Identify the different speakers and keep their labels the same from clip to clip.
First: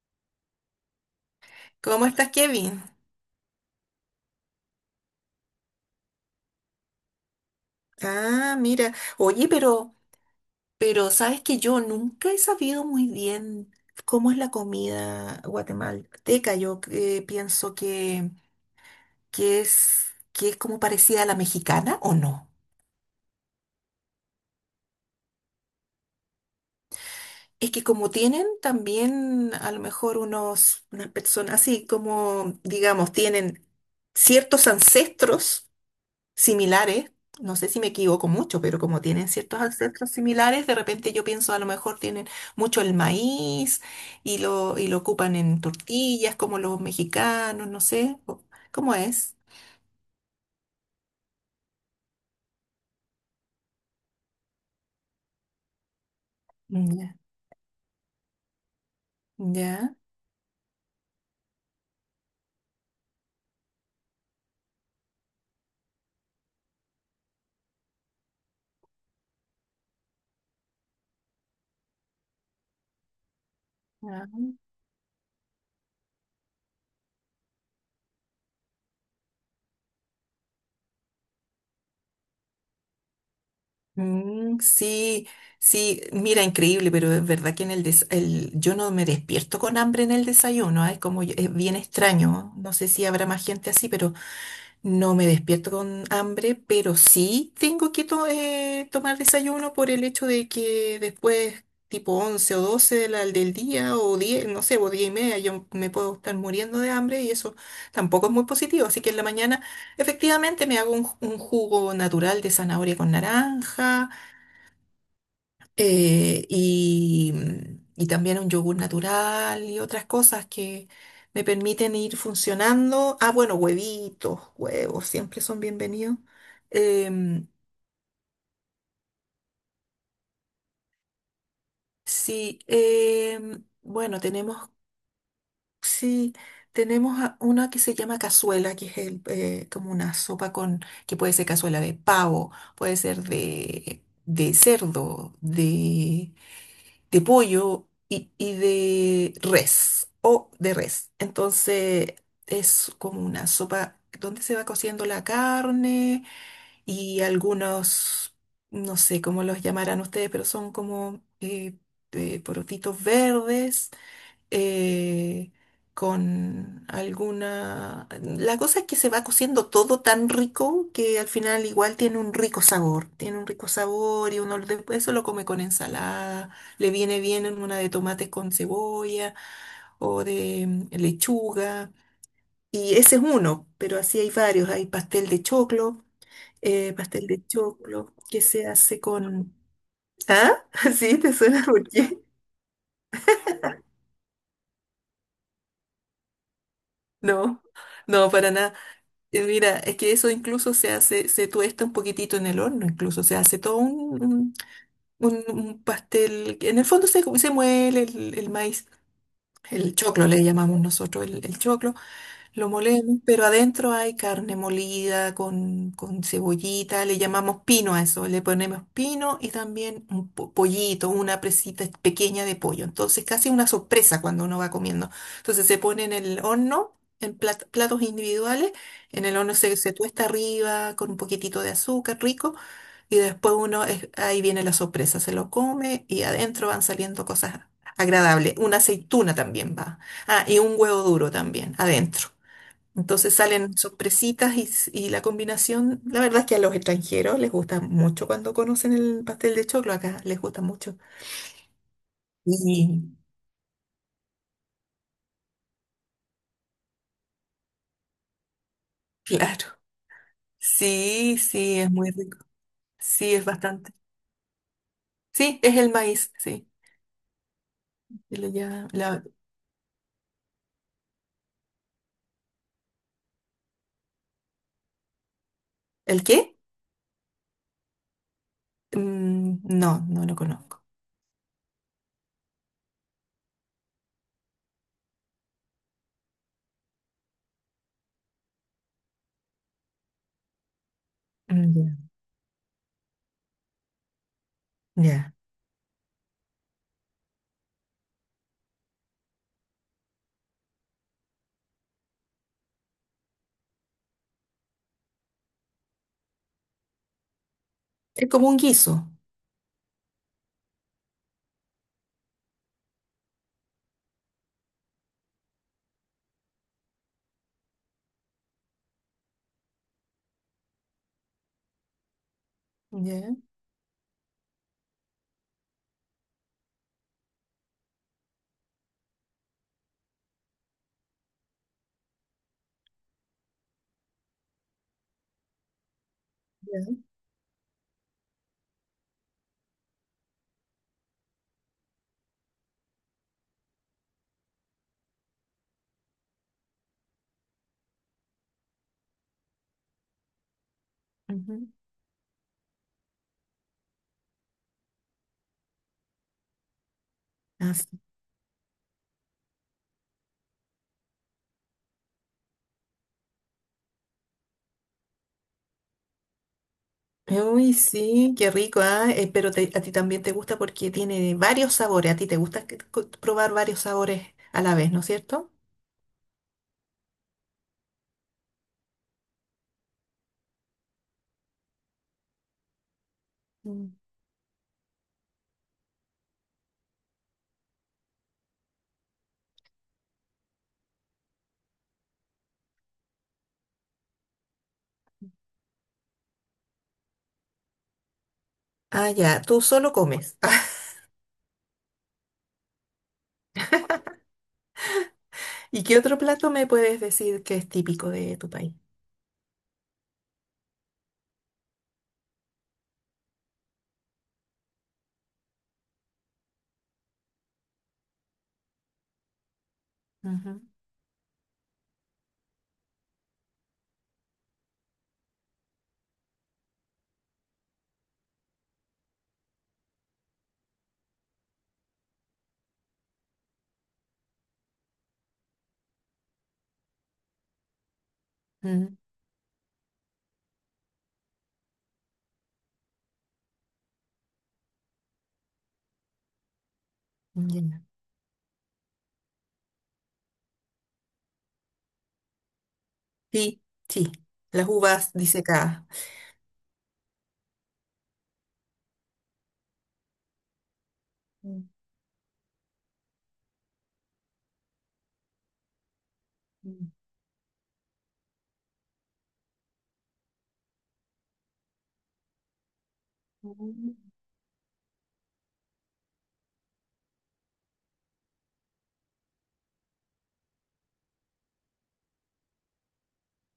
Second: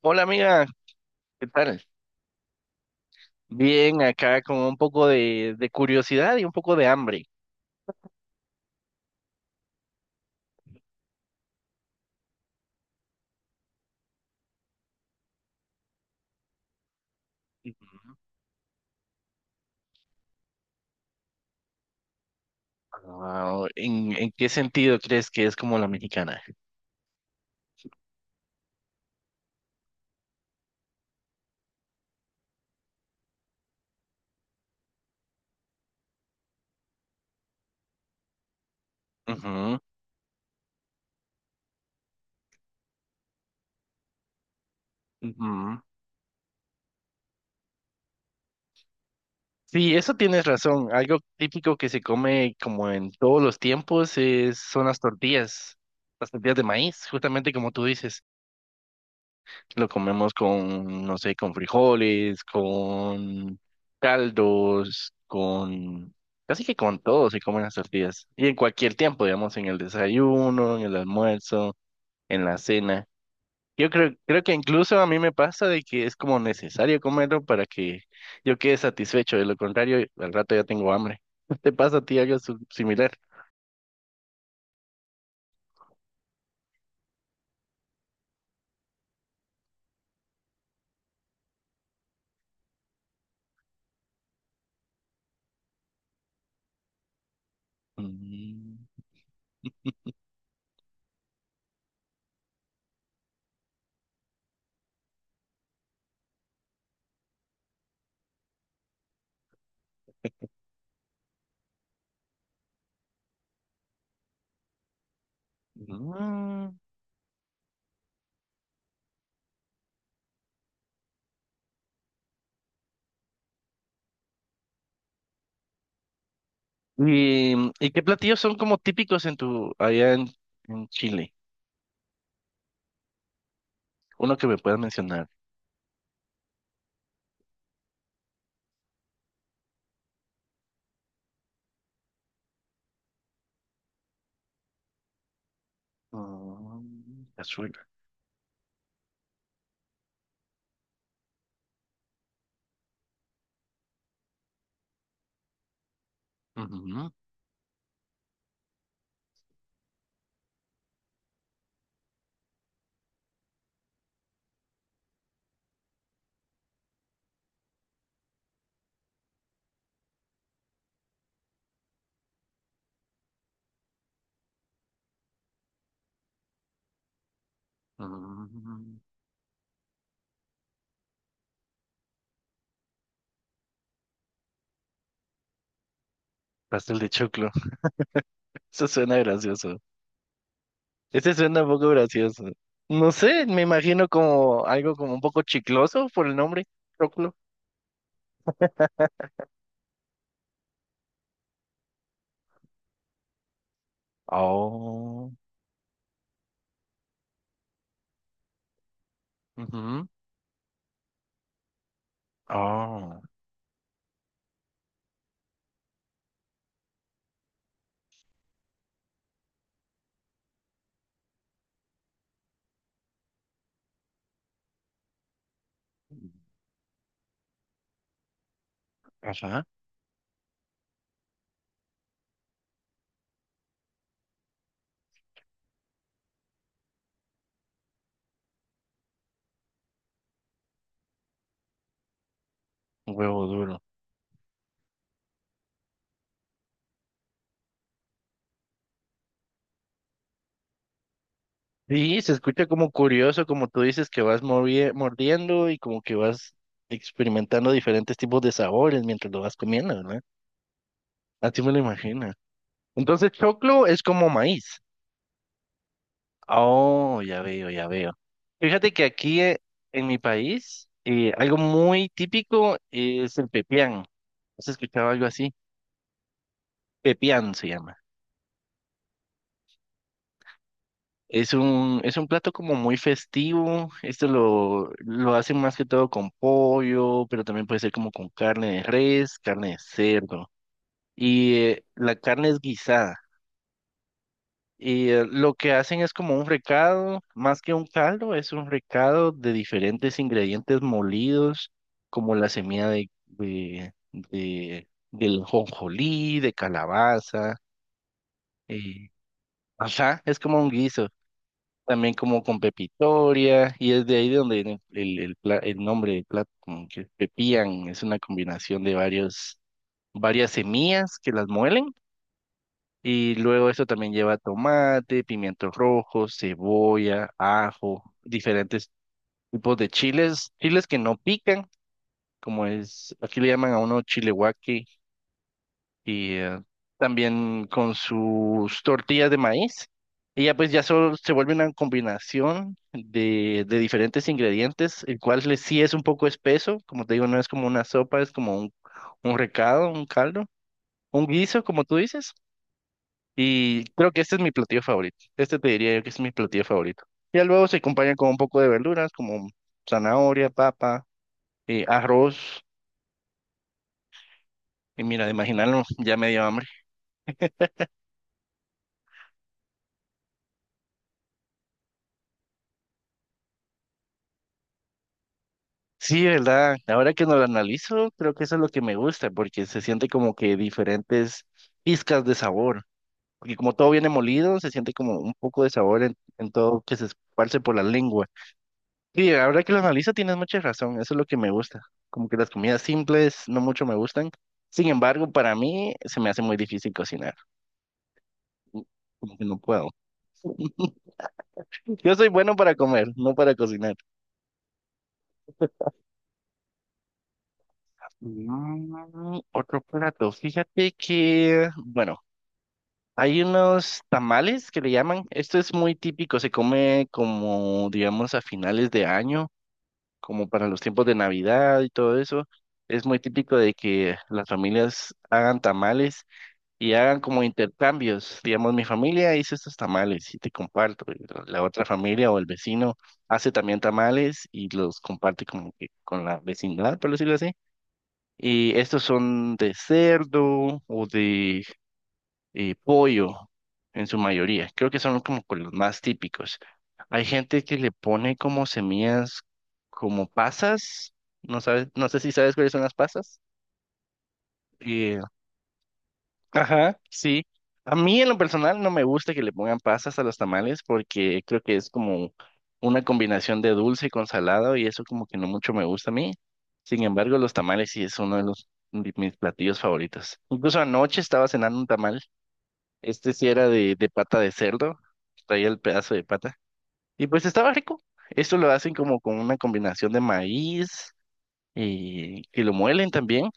Speaker 1: Hola amiga, ¿qué tal?
Speaker 2: ¿Cómo estás, Kevin?
Speaker 1: Bien, acá con un poco de curiosidad y un poco de hambre.
Speaker 2: Ah, mira. Oye, pero sabes que yo nunca he sabido muy bien cómo es la comida guatemalteca. Yo pienso
Speaker 1: Ujú.
Speaker 2: que es como parecida a la mexicana o no.
Speaker 1: Ah, en qué sentido crees que es como la mexicana?
Speaker 2: Es que como tienen también a lo mejor unas personas así como, digamos, tienen ciertos ancestros similares, no sé si me equivoco mucho, pero como tienen ciertos
Speaker 1: Ujú,
Speaker 2: ancestros similares, de repente yo pienso a lo mejor tienen mucho el maíz y lo ocupan en
Speaker 1: ujú.
Speaker 2: tortillas como los mexicanos, no sé, ¿cómo es?
Speaker 1: Sí, eso tienes razón. Algo típico que se come como en todos los tiempos es, son las tortillas de maíz,
Speaker 2: Ya,
Speaker 1: justamente como tú dices. Lo
Speaker 2: ya.
Speaker 1: comemos con, no sé, con frijoles, con caldos, con... Casi que con todo se comen las tortillas. Y en cualquier tiempo, digamos, en el desayuno, en el almuerzo, en la cena. Yo creo, creo que
Speaker 2: Ah.
Speaker 1: incluso a mí me pasa de que es como necesario comerlo para que yo quede satisfecho. De lo contrario, al rato ya tengo hambre. ¿Te pasa a ti algo similar?
Speaker 2: Mm, sí, sí, mira, increíble, pero es verdad que en el, des- el- yo no me despierto con hambre en el desayuno, ¿ah? Es como, es bien extraño, no sé si habrá más gente así, pero no me despierto con hambre, pero sí tengo que
Speaker 1: Mm,
Speaker 2: tomar desayuno por el hecho de que después, tipo 11 o 12 del día, o 10 no sé, o 10:30, yo me puedo estar muriendo de hambre y eso tampoco es muy positivo. Así que en la mañana, efectivamente, me hago un jugo natural de zanahoria con naranja eh,
Speaker 1: mm.
Speaker 2: y, y también un yogur natural y otras cosas que me permiten ir funcionando. Ah, bueno, huevitos, huevos, siempre son bienvenidos. Em,
Speaker 1: ¿Y, y qué platillos son como típicos en tu, allá en Chile?
Speaker 2: sí, bueno,
Speaker 1: Uno que me
Speaker 2: tenemos,
Speaker 1: puedas mencionar.
Speaker 2: sí, tenemos una que se llama cazuela, que es como una sopa con, que puede ser cazuela de pavo, puede ser de cerdo, de
Speaker 1: Mm, cazuela.
Speaker 2: pollo y de res o de res. Entonces es como una sopa donde se va cociendo la carne
Speaker 1: Ujú,
Speaker 2: y algunos, no sé cómo los llamarán ustedes, pero son como porotitos verdes eh, con alguna. La cosa es que se va cociendo todo tan rico que al final igual tiene un rico sabor, tiene un rico sabor y uno después eso lo come con ensalada, le viene bien en una de tomates con
Speaker 1: mm,
Speaker 2: cebolla o de lechuga. Y ese es uno, pero así hay varios. Hay
Speaker 1: pastel de
Speaker 2: pastel de
Speaker 1: choclo.
Speaker 2: choclo que se
Speaker 1: Eso
Speaker 2: hace
Speaker 1: suena
Speaker 2: con.
Speaker 1: gracioso.
Speaker 2: ¿Ah? ¿Sí? ¿Te
Speaker 1: Ese suena
Speaker 2: suena?
Speaker 1: un
Speaker 2: ¿Por
Speaker 1: poco
Speaker 2: qué?
Speaker 1: gracioso. No sé, me imagino como algo como un poco chicloso por el nombre, choclo.
Speaker 2: No, no, para nada. Mira, es que eso incluso se hace, se tuesta un poquitito en el horno, incluso se hace todo un, un-
Speaker 1: Oh,
Speaker 2: un- un pastel que en el fondo se muele el maíz, el
Speaker 1: ujú,
Speaker 2: choclo le llamamos nosotros, el choclo. Lo molemos,
Speaker 1: oh,
Speaker 2: pero adentro hay carne molida con cebollita, le llamamos pino a eso, le ponemos pino y también un pollito, una presita pequeña de pollo. Entonces casi una sorpresa cuando uno va comiendo. Entonces se pone en el horno, en platos individuales, en el horno
Speaker 1: ajá,
Speaker 2: se tuesta arriba con un poquitito de azúcar rico y después uno, ahí viene la sorpresa, se lo come y adentro van saliendo cosas agradables. Una aceituna también va. Ah, y un huevo duro también, adentro. Entonces
Speaker 1: huevo
Speaker 2: salen
Speaker 1: duro.
Speaker 2: sorpresitas y la combinación, la verdad es que a los extranjeros les gusta mucho cuando conocen el pastel de choclo, acá les gusta mucho.
Speaker 1: Sí, se escucha como
Speaker 2: Y
Speaker 1: curioso, como tú dices, que vas mordiendo y como que vas experimentando diferentes tipos de sabores mientras lo vas
Speaker 2: claro,
Speaker 1: comiendo, ¿verdad?
Speaker 2: sí,
Speaker 1: Así me lo
Speaker 2: sí, es muy
Speaker 1: imagino.
Speaker 2: rico,
Speaker 1: Entonces,
Speaker 2: sí, es
Speaker 1: choclo
Speaker 2: bastante.
Speaker 1: es como maíz.
Speaker 2: Sí, es el maíz, sí.
Speaker 1: Oh, ya veo, ya veo.
Speaker 2: Y lo llama-
Speaker 1: Fíjate que
Speaker 2: la-
Speaker 1: aquí en mi país, algo muy típico es el pepián. ¿Has escuchado algo así?
Speaker 2: ¿El qué?
Speaker 1: Pepián se llama.
Speaker 2: Mm, no, no lo conozco.
Speaker 1: Es un plato como muy festivo. Esto lo hacen más que todo con pollo, pero también puede ser como con carne de res, carne de cerdo. Y
Speaker 2: Mm,
Speaker 1: la carne es guisada.
Speaker 2: ya,
Speaker 1: Y
Speaker 2: ya.
Speaker 1: lo que hacen es como un recado, más que un caldo, es un recado de diferentes ingredientes molidos, como la semilla del jonjolí, de calabaza.
Speaker 2: Es como un
Speaker 1: eh,
Speaker 2: guiso.
Speaker 1: ajá, es como un guiso. También como con pepitoria, y es de ahí de donde viene el nombre del plato, como que pepián, es una combinación de varios, varias semillas que las muelen, y
Speaker 2: Ya,
Speaker 1: luego esto también lleva tomate, pimientos rojos, cebolla, ajo, diferentes tipos de chiles, chiles que no pican, como es, aquí le llaman a uno chile guaque, y
Speaker 2: ya.
Speaker 1: también con sus tortillas de maíz. Y ya pues ya solo se vuelve una combinación de diferentes ingredientes, el cual sí es un poco espeso, como te digo, no es como una sopa, es como un recado, un caldo, un guiso,
Speaker 2: Ujú.
Speaker 1: como tú dices. Y creo que este es mi platillo favorito. Este te diría yo que es mi platillo favorito. Ya luego se acompaña con un poco de verduras, como zanahoria, papa, arroz. Y mira, de imaginarlo, ya me dio hambre.
Speaker 2: Uy, sí, qué rico, ah, pero a ti también te gusta porque tiene varios sabores. A ti te gusta probar varios sabores a la vez, ¿no es cierto?
Speaker 1: Sí, ¿verdad? Ahora que no lo analizo, creo que eso es lo que me gusta, porque se siente como que diferentes pizcas de sabor. Porque como todo
Speaker 2: Mm.
Speaker 1: viene molido, se siente como un poco de sabor en todo que se esparce por la lengua. Y ahora que lo analizo, tienes mucha razón, eso es lo que me gusta. Como que las comidas simples no mucho me gustan. Sin embargo, para mí se me hace muy difícil cocinar. Mm.
Speaker 2: Ah,
Speaker 1: Como
Speaker 2: ya,
Speaker 1: que no
Speaker 2: tú
Speaker 1: puedo.
Speaker 2: solo comes.
Speaker 1: Yo soy bueno para comer, no para cocinar.
Speaker 2: ¿Y qué otro plato me puedes decir que es típico de tu país?
Speaker 1: Mm, otro plato, fíjate que, bueno. Hay unos tamales que le llaman. Esto es muy típico, se come como, digamos, a finales de año, como
Speaker 2: Ujú,
Speaker 1: para los tiempos de Navidad y todo eso. Es muy típico de que las familias hagan tamales y hagan como intercambios. Digamos, mi familia hizo estos tamales y te comparto. Y la otra familia o el vecino hace también tamales y los comparte como que con la vecindad, por decirlo así. Y
Speaker 2: mm,
Speaker 1: estos son de cerdo o de pollo en su mayoría. Creo que son como con los más típicos. Hay gente que
Speaker 2: ya.
Speaker 1: le pone como semillas, como pasas. No sabes, no sé si sabes cuáles son las pasas.
Speaker 2: Sí, sí, las uvas
Speaker 1: Eh,
Speaker 2: disecadas.
Speaker 1: Ajá, sí. A mí en lo personal no me gusta que le pongan pasas a los tamales porque creo
Speaker 2: Mm,
Speaker 1: que es como una combinación de dulce con salado y eso como que no mucho me gusta a mí.
Speaker 2: mm,
Speaker 1: Sin embargo, los tamales sí es uno de los de mis platillos favoritos. Incluso anoche estaba cenando un tamal, este sí era de,
Speaker 2: mm,
Speaker 1: de pata de cerdo, traía el pedazo de pata. Y pues estaba rico. Esto lo hacen como con una combinación de maíz y que lo muelen también,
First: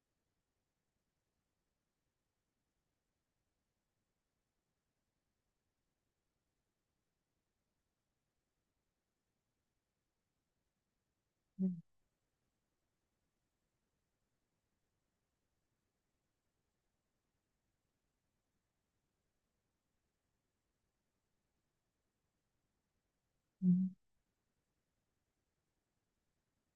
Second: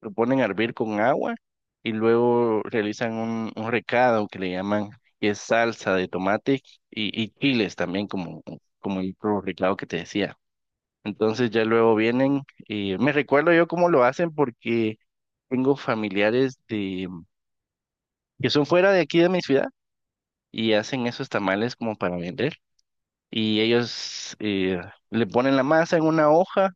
Speaker 1: lo ponen a hervir con agua y luego realizan un recado que le llaman, que es salsa de tomate y chiles también, como, como el otro recado que te decía. Entonces ya
Speaker 2: mm,
Speaker 1: luego vienen y me recuerdo yo cómo lo hacen porque tengo familiares que son fuera de aquí de mi ciudad y hacen esos tamales como para vender. Y
Speaker 2: mm.
Speaker 1: ellos le ponen la masa en una hoja,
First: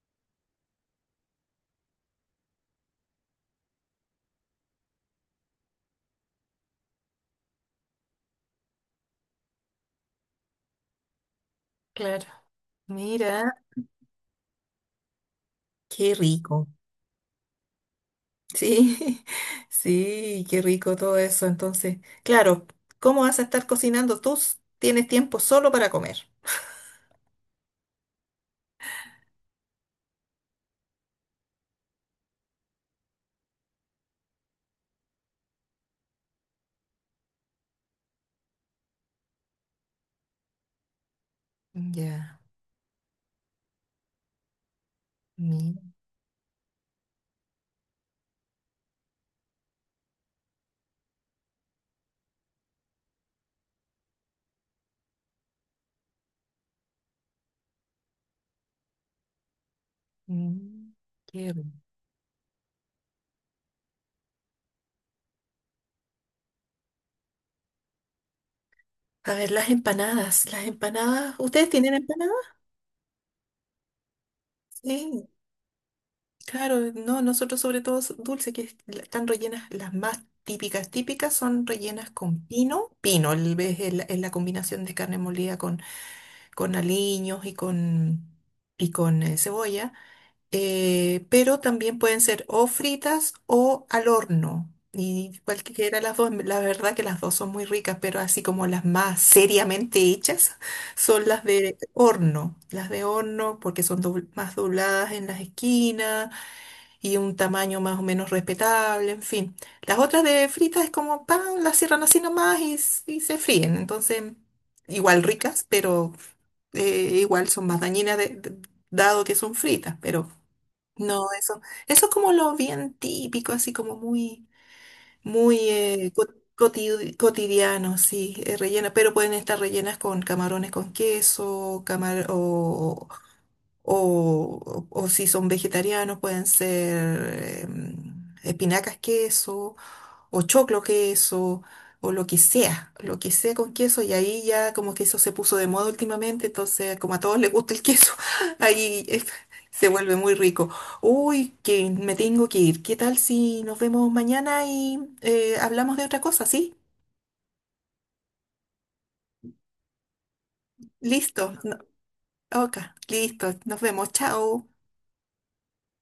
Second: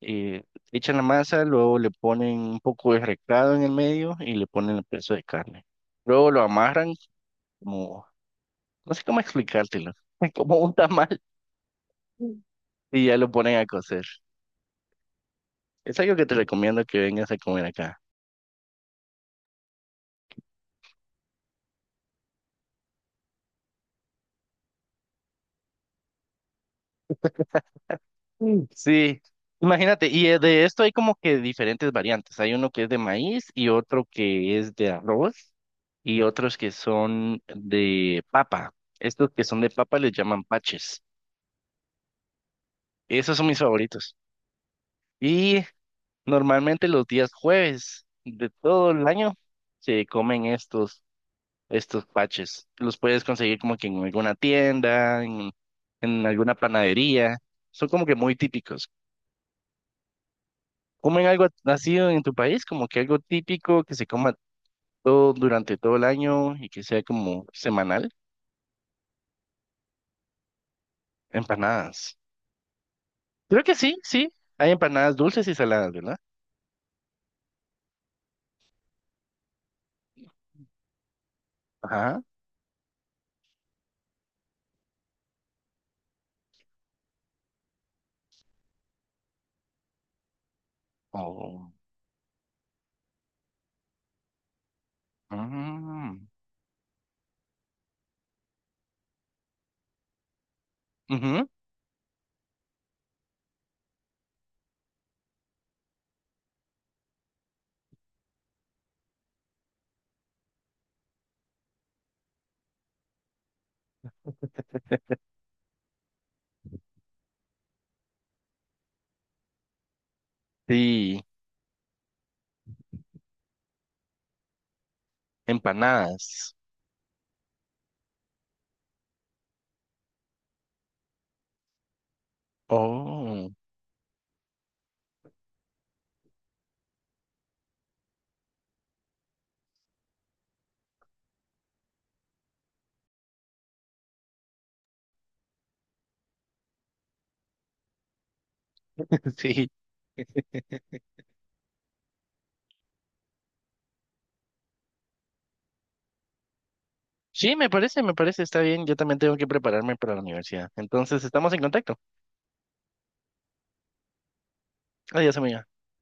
Speaker 1: eh, echan la masa, luego le ponen un poco de recado en el medio y le ponen el pedazo de carne. Luego lo amarran como, no sé cómo explicártelo, como un tamal
Speaker 2: Claro.
Speaker 1: y ya lo
Speaker 2: Mira,
Speaker 1: ponen a cocer. Es
Speaker 2: qué
Speaker 1: algo que te
Speaker 2: rico.
Speaker 1: recomiendo que vengas a comer acá.
Speaker 2: Sí, sí, qué rico todo eso. Entonces, claro, ¿cómo vas a estar cocinando? Tú tienes tiempo solo para comer.
Speaker 1: Mm. Sí, imagínate, y de esto hay como que diferentes variantes. Hay uno que es de maíz y otro que es de arroz y otros que son de papa. Estos que son de papa les llaman paches.
Speaker 2: Ya,
Speaker 1: Esos son mis favoritos. Y
Speaker 2: mi,
Speaker 1: normalmente los días jueves de todo el año se comen estos, estos paches. Los puedes conseguir como que en alguna tienda, en alguna panadería. Son como que muy típicos.
Speaker 2: mm,
Speaker 1: ¿Comen algo
Speaker 2: qué rico.
Speaker 1: así en tu país? Como que algo típico que se coma todo durante todo el año y que sea como semanal.
Speaker 2: A ver, las empanadas, las empanadas. ¿Ustedes tienen
Speaker 1: Empanadas.
Speaker 2: empanadas?
Speaker 1: Creo que sí, sí. Hay empanadas
Speaker 2: Sí,
Speaker 1: dulces y saladas, ¿verdad?
Speaker 2: claro, no, nosotros sobre todo dulce, que están rellenas, las más típicas, típicas son rellenas
Speaker 1: Ajá.
Speaker 2: con pino. Pino, es la combinación de carne molida con aliños y con cebolla. Pero
Speaker 1: Oh.
Speaker 2: también pueden ser o fritas o al horno. Y cualquiera de las
Speaker 1: Mm,
Speaker 2: dos, la verdad que las dos son muy ricas, pero así como las más seriamente hechas son las
Speaker 1: ujú,
Speaker 2: de horno. Las de horno porque son más dobladas en las esquinas y un tamaño más o menos respetable, en fin. Las otras de fritas es como pan, las cierran así nomás y se fríen. Entonces, igual ricas, pero igual son más dañinas dado que son fritas, pero.
Speaker 1: sí,
Speaker 2: No, eso es como lo bien típico, así como muy, muy
Speaker 1: empanadas.
Speaker 2: cotidiano, sí, rellena, pero pueden estar rellenas con camarones con queso, camar
Speaker 1: Oh,
Speaker 2: o si son vegetarianos pueden ser espinacas queso, o choclo queso, o lo que sea con queso, y ahí ya como que eso se puso de moda últimamente, entonces como a todos les gusta el queso, ahí
Speaker 1: sí.
Speaker 2: se vuelve muy rico. Uy, que me tengo que ir. ¿Qué tal si nos vemos mañana y hablamos de otra cosa, sí?
Speaker 1: Sí, me parece, está bien. Yo también tengo que prepararme para la universidad. Entonces,
Speaker 2: Listo,
Speaker 1: estamos en contacto.
Speaker 2: ok, listo, nos vemos, chao.
Speaker 1: Adiós, amiga.